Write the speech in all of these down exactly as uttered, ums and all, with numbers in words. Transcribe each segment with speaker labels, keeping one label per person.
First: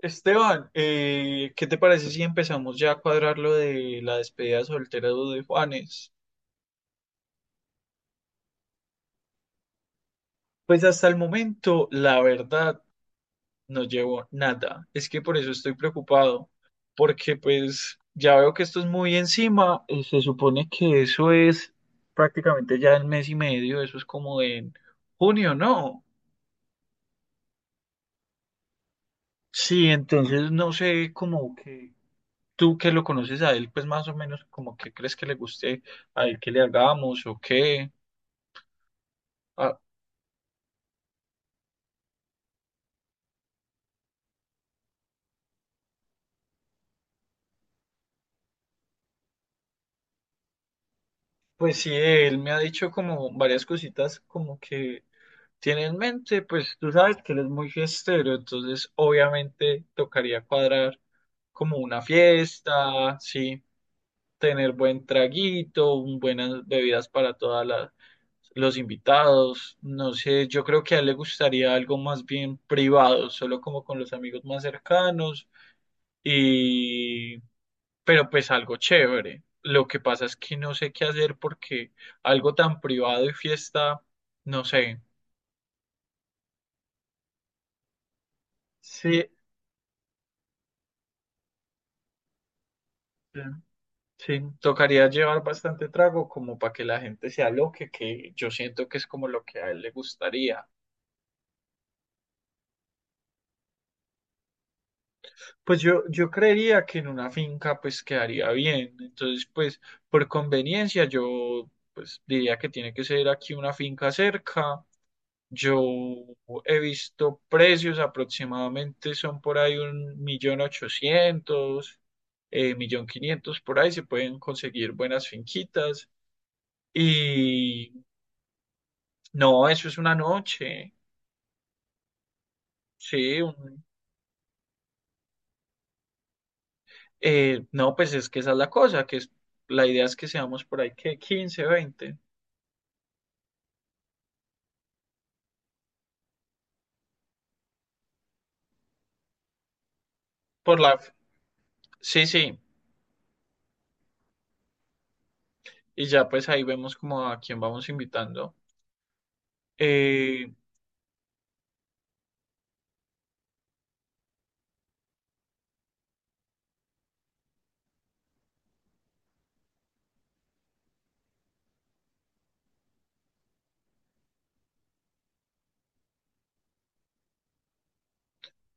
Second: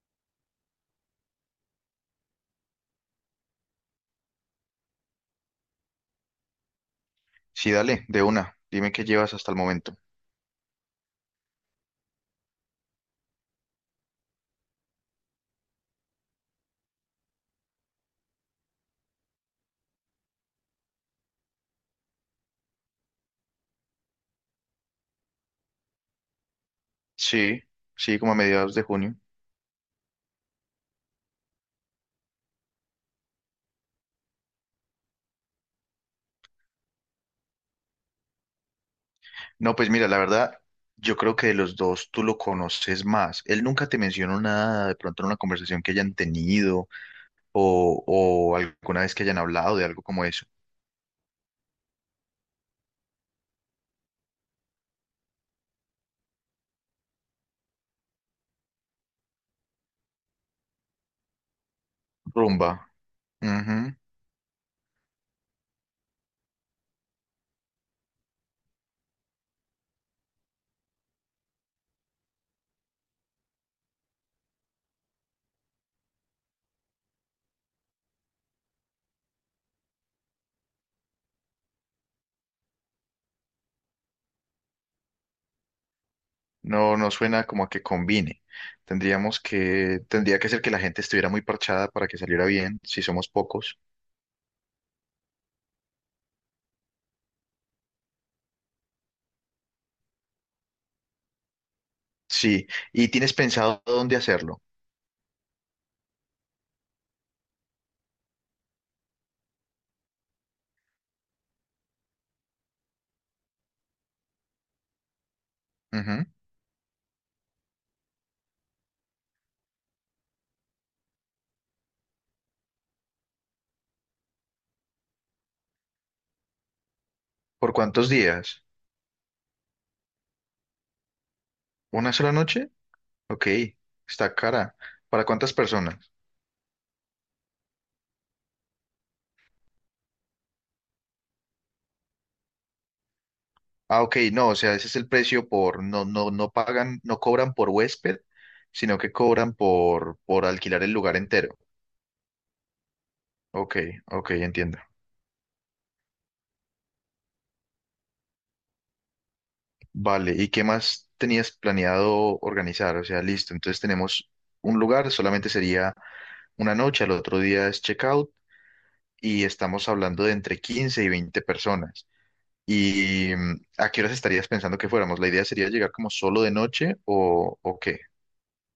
Speaker 1: Esteban, eh, ¿qué te parece si empezamos ya a cuadrar lo de la despedida soltera de Juanes?
Speaker 2: Sí, dale, de una. Dime qué llevas hasta el momento.
Speaker 1: Pues hasta el momento, la verdad, no llevo nada. Es que por eso estoy preocupado, porque pues ya veo que esto es muy encima. eh, Se supone que eso es prácticamente ya en mes y medio, eso es como en junio, ¿no?
Speaker 2: Sí, sí, como a mediados de junio.
Speaker 1: Sí, entonces no sé como que tú que lo conoces a él, pues más o menos como que crees que le guste a él que le hagamos o qué.
Speaker 2: No,
Speaker 1: Ah.
Speaker 2: pues mira, la verdad, yo creo que de los dos tú lo conoces más. Él nunca te mencionó nada, de pronto en una conversación que hayan tenido o, o alguna vez que hayan hablado de algo como eso.
Speaker 1: Pues sí, él me ha dicho como varias cositas como que tiene en mente, pues tú sabes que él es muy fiestero, entonces obviamente tocaría cuadrar como una
Speaker 2: Rumba.
Speaker 1: fiesta, sí,
Speaker 2: Ujú.
Speaker 1: tener buen traguito, un- buenas bebidas para todas las los invitados, no sé, yo creo que a él le gustaría algo más bien privado, solo como con los amigos más cercanos, pero pues algo chévere. Lo que pasa es que no sé qué hacer porque algo tan privado y fiesta, no sé.
Speaker 2: No, no suena como a que combine.
Speaker 1: Sí, eh,
Speaker 2: Tendríamos que, tendría que ser que la gente estuviera muy parchada para que saliera bien, si somos pocos.
Speaker 1: sí, tocaría llevar bastante trago como para que la gente se aloque, que yo siento que es como lo que a él le gustaría.
Speaker 2: Sí, ¿y tienes pensado dónde hacerlo?
Speaker 1: Pues yo, yo creería que en una finca pues quedaría bien. Entonces, pues por conveniencia yo pues diría que tiene que ser aquí una finca cerca. Yo
Speaker 2: Ujú.
Speaker 1: he visto precios aproximadamente, son por ahí un millón ochocientos, eh, millón quinientos, por ahí se pueden conseguir buenas finquitas.
Speaker 2: ¿Por
Speaker 1: Y
Speaker 2: cuántos días?
Speaker 1: no, eso es una noche,
Speaker 2: ¿Una sola noche?
Speaker 1: sí.
Speaker 2: Ok,
Speaker 1: un-
Speaker 2: está cara. ¿Para cuántas personas?
Speaker 1: eh, no, pues es que esa es la cosa, que es- la idea es que seamos por ahí que quince veinte.
Speaker 2: Ah, ok, no, o sea, ese es el precio por, no, no, no pagan, no cobran por huésped, sino que cobran por, por
Speaker 1: por
Speaker 2: alquilar el
Speaker 1: la,
Speaker 2: lugar entero.
Speaker 1: sí, sí,
Speaker 2: Ok, ok, entiendo.
Speaker 1: y ya pues ahí vemos como a quién vamos invitando.
Speaker 2: Vale, ¿y
Speaker 1: Eh,
Speaker 2: qué más tenías planeado organizar? O sea, listo, entonces tenemos un lugar, solamente sería una noche, al otro día es checkout y estamos hablando de entre quince y veinte personas. ¿Y mm, a qué horas estarías pensando que fuéramos? ¿La idea sería llegar como solo de noche o, o qué?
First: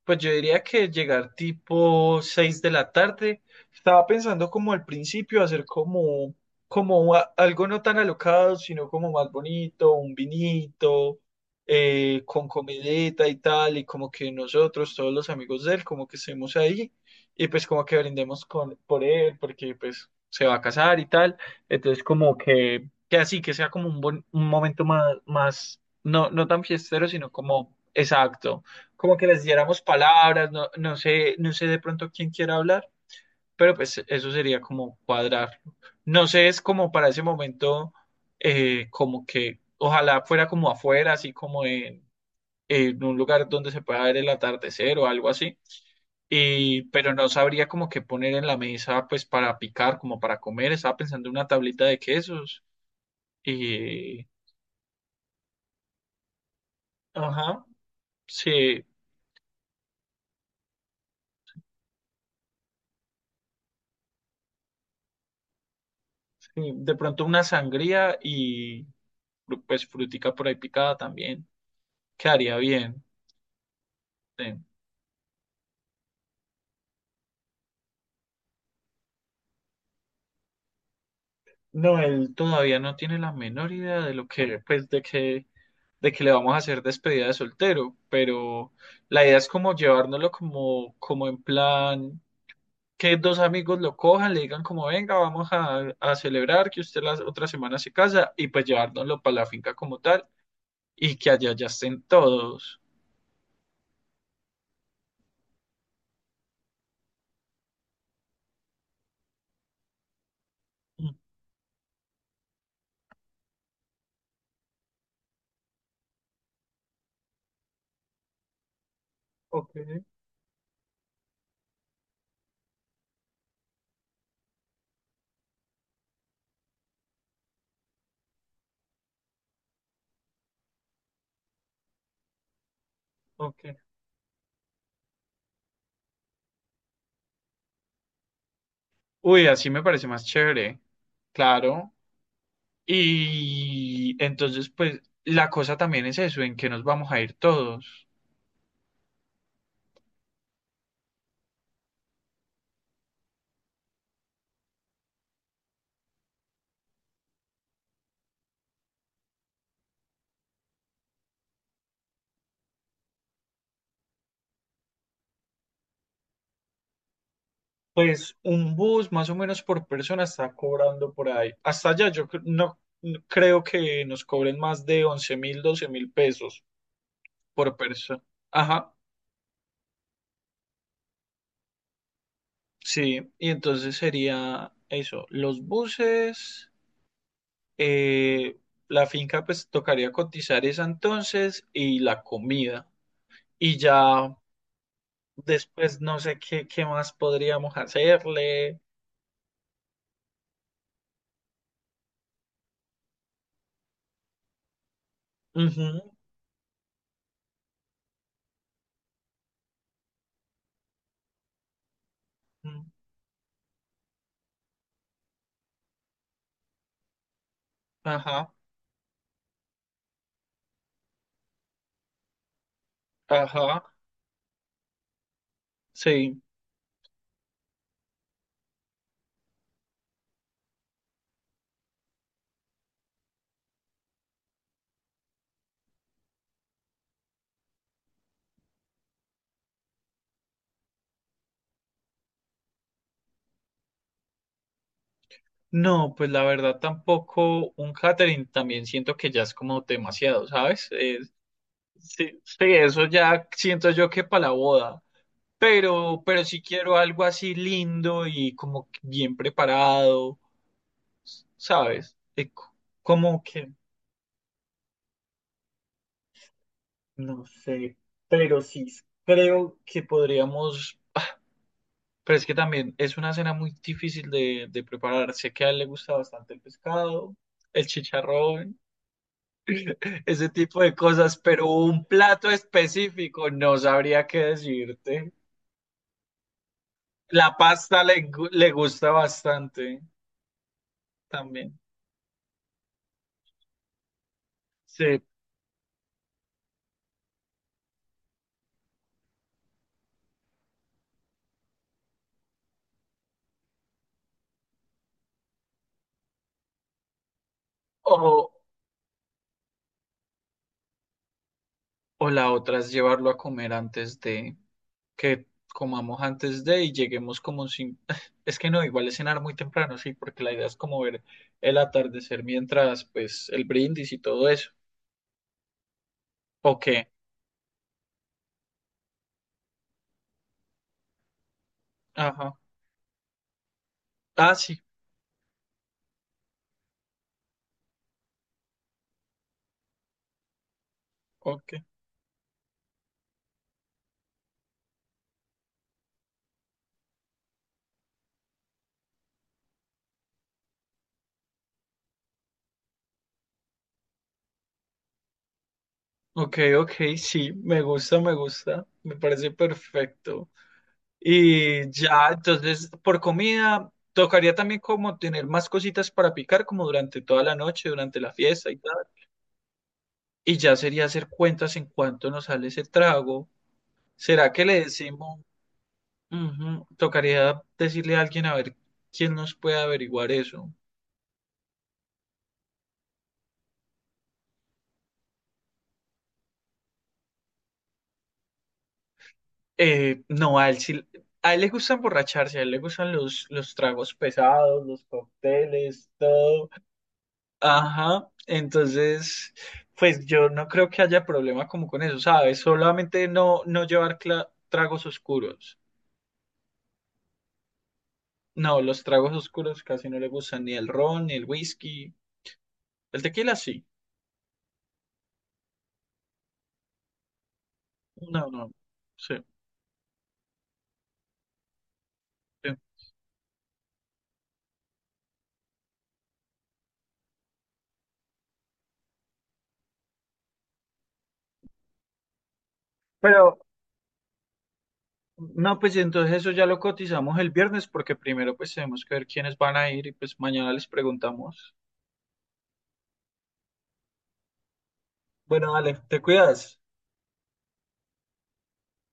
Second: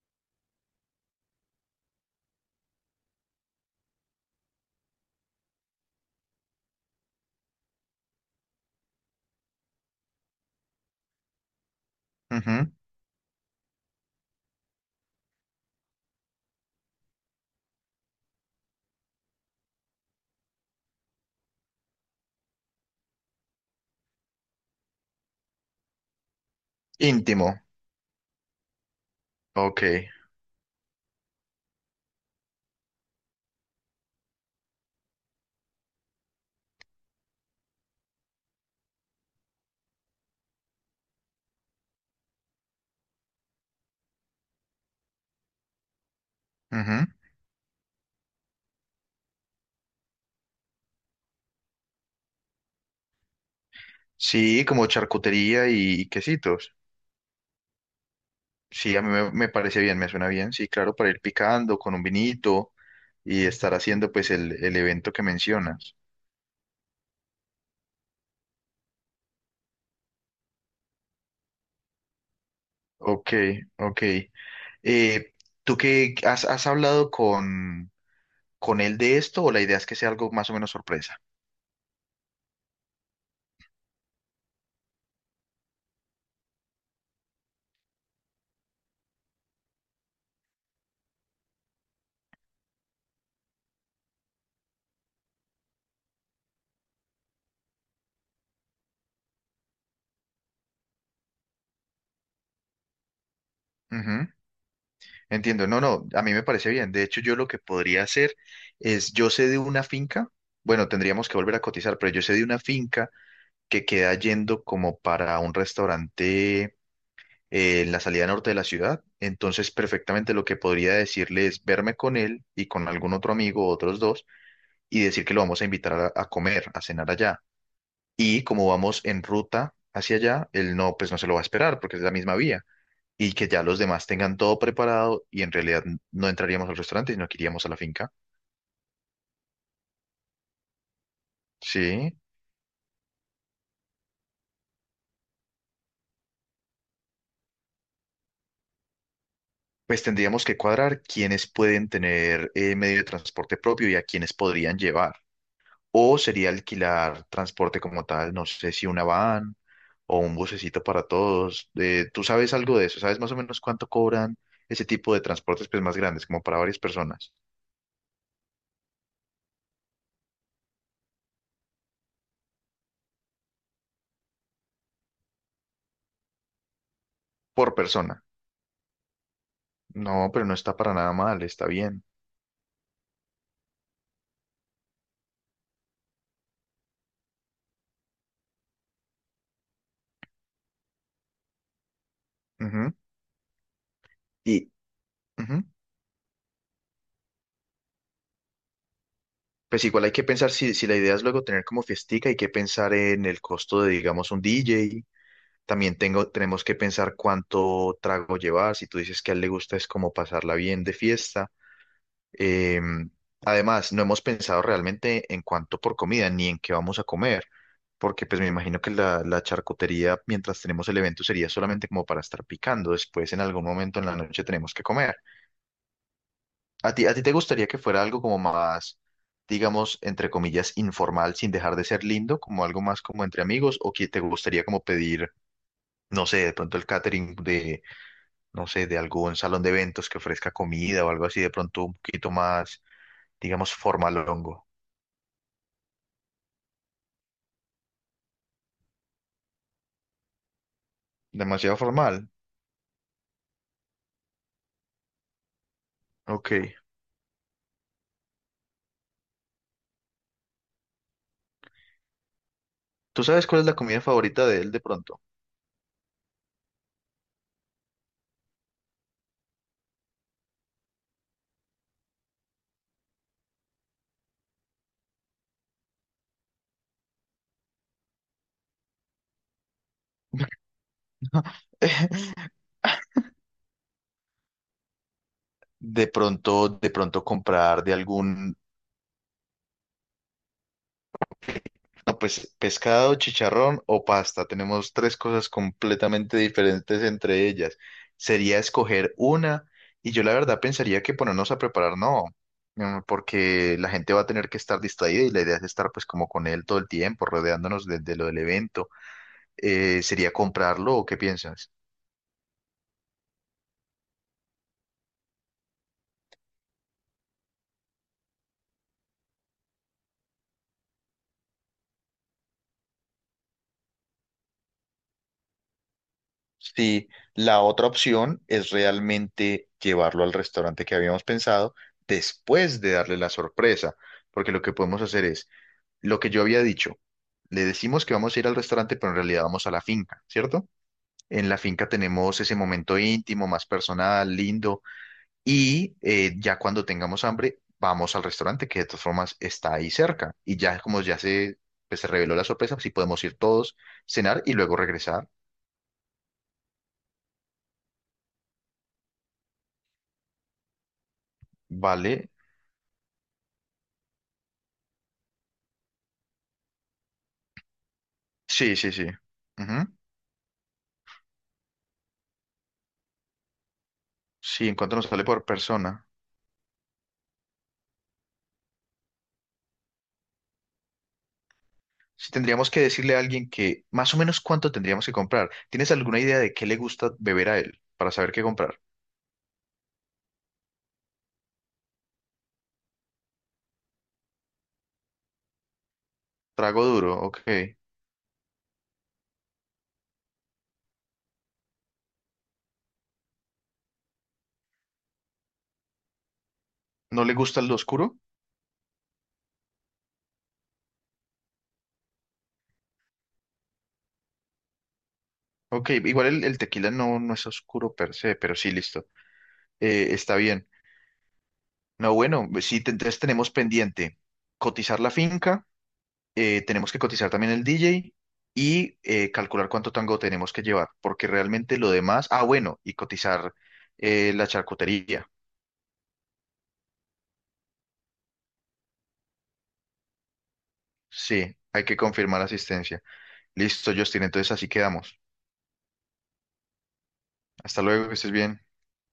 Speaker 1: Pues yo diría que llegar tipo seis de la tarde. Estaba pensando como al principio hacer como, como a- algo no tan alocado, sino como más bonito, un vinito, eh, con
Speaker 2: Ujú.
Speaker 1: comidita y tal, y como que nosotros, todos los amigos de él, como que estemos ahí, y pues como que brindemos con, por él, porque pues se va a casar y tal. Entonces como que, que así, que sea como un, buen, un momento más, más, no, no tan fiestero, sino
Speaker 2: Íntimo.
Speaker 1: como exacto, como que les diéramos
Speaker 2: Ok.
Speaker 1: palabras, no, no sé, no sé de pronto quién quiera hablar, pero pues eso sería como cuadrarlo. No sé, es como para ese momento, eh, como que ojalá fuera como afuera, así como en, en un lugar donde se pueda ver el atardecer o algo así. Y,
Speaker 2: Ujú.
Speaker 1: pero no sabría como qué poner en la mesa, pues para picar, como para comer. Estaba pensando en una tablita de quesos y,
Speaker 2: Sí, como charcutería y quesitos.
Speaker 1: ajá, sí,
Speaker 2: Sí, a mí me, me parece bien, me suena bien. Sí, claro, para ir picando con un vinito y estar haciendo pues el, el evento que mencionas.
Speaker 1: sí, de pronto una sangría y fru- pues frutica por ahí picada también, quedaría bien.
Speaker 2: Ok, ok.
Speaker 1: Sí.
Speaker 2: Eh, ¿Tú qué has, has hablado con, con él de esto o la idea es que sea algo más o menos sorpresa?
Speaker 1: No, él todavía no tiene la menor idea de lo que, pues, de que, de que le vamos a hacer despedida de soltero, pero la idea es como llevárnoslo como, como en plan, que dos amigos lo cojan, le digan como, venga, vamos a, a celebrar que usted la otra semana se casa, y pues llevárnoslo para la finca como tal, y que allá ya estén todos.
Speaker 2: Ujú. Entiendo, no, no, a mí me parece bien. De hecho, yo lo que podría hacer es, yo sé de una finca, bueno,
Speaker 1: Mm.
Speaker 2: tendríamos que volver a cotizar, pero yo sé de una finca que queda yendo como para un restaurante eh, en la salida norte de la ciudad. Entonces,
Speaker 1: Ok,
Speaker 2: perfectamente lo que podría decirle es verme con él y con algún otro amigo, otros dos, y decir que lo vamos a invitar a, a comer, a cenar allá. Y como vamos en ruta hacia allá, él no, pues no se lo va a esperar porque es la misma vía. Y que ya
Speaker 1: ok.
Speaker 2: los demás tengan todo preparado y en realidad no entraríamos al restaurante, sino que iríamos a la finca.
Speaker 1: Uy, así me parece más chévere. Claro.
Speaker 2: Sí.
Speaker 1: Y entonces, pues la cosa también es eso, en que nos vamos a ir todos.
Speaker 2: Pues tendríamos que cuadrar quiénes pueden tener eh, medio de transporte propio y a quiénes podrían llevar. O sería alquilar transporte como tal, no sé si una van o un bucecito para todos. Eh, ¿tú sabes algo de eso? ¿Sabes más o menos cuánto cobran ese tipo de transportes pues, más grandes, como para varias personas?
Speaker 1: Pues un bus más o menos por persona está cobrando por ahí. Hasta allá yo cre- no, no creo que nos cobren más de once mil, doce mil pesos
Speaker 2: Por
Speaker 1: por
Speaker 2: persona.
Speaker 1: persona. Ajá,
Speaker 2: No, pero no está para nada mal, está bien.
Speaker 1: sí. Y entonces sería eso, los buses, eh, la finca pues tocaría cotizar esa entonces y la comida.
Speaker 2: Ujú.
Speaker 1: Y ya
Speaker 2: Y ujú.
Speaker 1: después no sé qué, qué más podríamos hacerle.
Speaker 2: Pues igual hay que pensar si, si la idea es luego tener como fiestica, hay que pensar en el costo de, digamos, un D J.
Speaker 1: Ujú,
Speaker 2: También tengo, tenemos que pensar cuánto trago llevar. Si tú dices que a él le gusta es como pasarla bien de fiesta. Eh,
Speaker 1: ujú.
Speaker 2: Además, no hemos pensado realmente en cuánto por comida ni en qué vamos a comer, porque pues me
Speaker 1: Ajá,
Speaker 2: imagino que la, la charcutería mientras tenemos el evento sería solamente como para estar picando, después en algún
Speaker 1: ajá,
Speaker 2: momento en la noche tenemos que comer.
Speaker 1: sí.
Speaker 2: ¿A ti, a ti te gustaría que fuera algo como más, digamos, entre comillas, informal, sin dejar de ser lindo, como algo más como entre amigos, o que te gustaría como pedir, no sé, de pronto el catering de, no sé, de algún salón de eventos que ofrezca comida o algo así, de pronto un poquito más, digamos, formalongo?
Speaker 1: No, pues la verdad tampoco un catering también siento que ya es como demasiado, ¿sabes? Es-
Speaker 2: Demasiado formal.
Speaker 1: sí, sí, eso ya siento yo que para la boda, pero, pero sí
Speaker 2: Ok.
Speaker 1: quiero algo así lindo y como que bien preparado, ¿sabes? Eh, co-
Speaker 2: ¿Tú
Speaker 1: como
Speaker 2: sabes cuál es
Speaker 1: que,
Speaker 2: la comida favorita de él de pronto?
Speaker 1: no sé, pero sí creo que podríamos. Pero es que también es una cena muy difícil de, de preparar. Sé que a él le gusta bastante el pescado, el chicharrón, ese tipo de cosas, pero un plato específico no sabría qué decirte.
Speaker 2: De pronto, de pronto
Speaker 1: La
Speaker 2: comprar de
Speaker 1: pasta le, gu-
Speaker 2: algún,
Speaker 1: le gusta bastante también.
Speaker 2: no, pues pescado, chicharrón o pasta. Tenemos tres
Speaker 1: Sí.
Speaker 2: cosas completamente diferentes entre ellas. Sería escoger una y yo la verdad pensaría que ponernos a preparar, no, mm, porque la gente va a tener que estar distraída y la idea es estar pues como con él todo el tiempo, rodeándonos de, de lo del
Speaker 1: O,
Speaker 2: evento. Eh, ¿sería comprarlo o qué piensas?
Speaker 1: o la otra es llevarlo a comer antes de, que comamos antes de y lleguemos como sin... Es que no, igual es cenar muy temprano, sí, porque la idea es como ver el atardecer mientras, pues, el brindis y todo eso. Ok,
Speaker 2: Sí, la otra opción es realmente llevarlo al restaurante que habíamos pensado
Speaker 1: ajá.
Speaker 2: después de darle la sorpresa, porque
Speaker 1: Ah,
Speaker 2: lo que
Speaker 1: sí,
Speaker 2: podemos hacer es lo que yo había dicho. Le decimos que vamos a ir al restaurante, pero en realidad vamos a la finca, ¿cierto? En la
Speaker 1: ok.
Speaker 2: finca tenemos ese momento íntimo, más personal, lindo, y eh, ya cuando tengamos hambre, vamos al restaurante, que de todas formas está ahí cerca. Y ya como ya se, pues, se reveló la sorpresa, sí podemos ir todos, cenar y luego regresar.
Speaker 1: Ok, ok, sí, me gusta, me gusta, me parece perfecto. Y
Speaker 2: Vale.
Speaker 1: ya, entonces, por comida, tocaría también como tener más cositas para picar, como durante toda la noche, durante la fiesta
Speaker 2: Sí,
Speaker 1: y
Speaker 2: sí,
Speaker 1: tal.
Speaker 2: sí. Ujú.
Speaker 1: Y ya sería hacer cuentas en cuánto nos sale ese trago. ¿Será que
Speaker 2: Sí, en
Speaker 1: le
Speaker 2: cuánto nos sale
Speaker 1: decimos?
Speaker 2: por persona.
Speaker 1: Ujú. Tocaría decirle a alguien a ver quién nos puede averiguar eso.
Speaker 2: Si tendríamos que decirle a alguien que más o menos cuánto tendríamos que comprar. ¿Tienes alguna idea de qué le gusta beber a él para saber qué comprar?
Speaker 1: Eh, no, a él sí, a él le gusta emborracharse, a él le gustan los, los tragos pesados, los cócteles, todo.
Speaker 2: Trago duro, ok.
Speaker 1: Ajá, entonces, pues yo no creo que haya problema como con eso, ¿sabes? Solamente no, no llevar cla- tragos oscuros.
Speaker 2: ¿No le gusta el oscuro?
Speaker 1: No, los tragos oscuros casi no le gustan, ni el ron, ni el whisky. El tequila sí.
Speaker 2: Ok, igual el, el tequila no, no es oscuro per se,
Speaker 1: No,
Speaker 2: pero sí,
Speaker 1: no,
Speaker 2: listo.
Speaker 1: sí.
Speaker 2: Eh, está bien. No, bueno,
Speaker 1: Sí.
Speaker 2: sí, te- entonces tenemos pendiente cotizar la finca. Eh, tenemos que cotizar también el D J y eh, calcular cuánto tango tenemos que llevar, porque realmente lo demás, ah, bueno, y cotizar
Speaker 1: Pero,
Speaker 2: eh, la charcutería.
Speaker 1: no, pues entonces eso ya lo cotizamos el viernes porque primero pues tenemos que ver quiénes van a ir y pues mañana les
Speaker 2: Sí,
Speaker 1: preguntamos.
Speaker 2: hay que confirmar asistencia. Listo, Justin, entonces así quedamos.
Speaker 1: Bueno, vale, te cuidas.
Speaker 2: Hasta luego, que estés bien.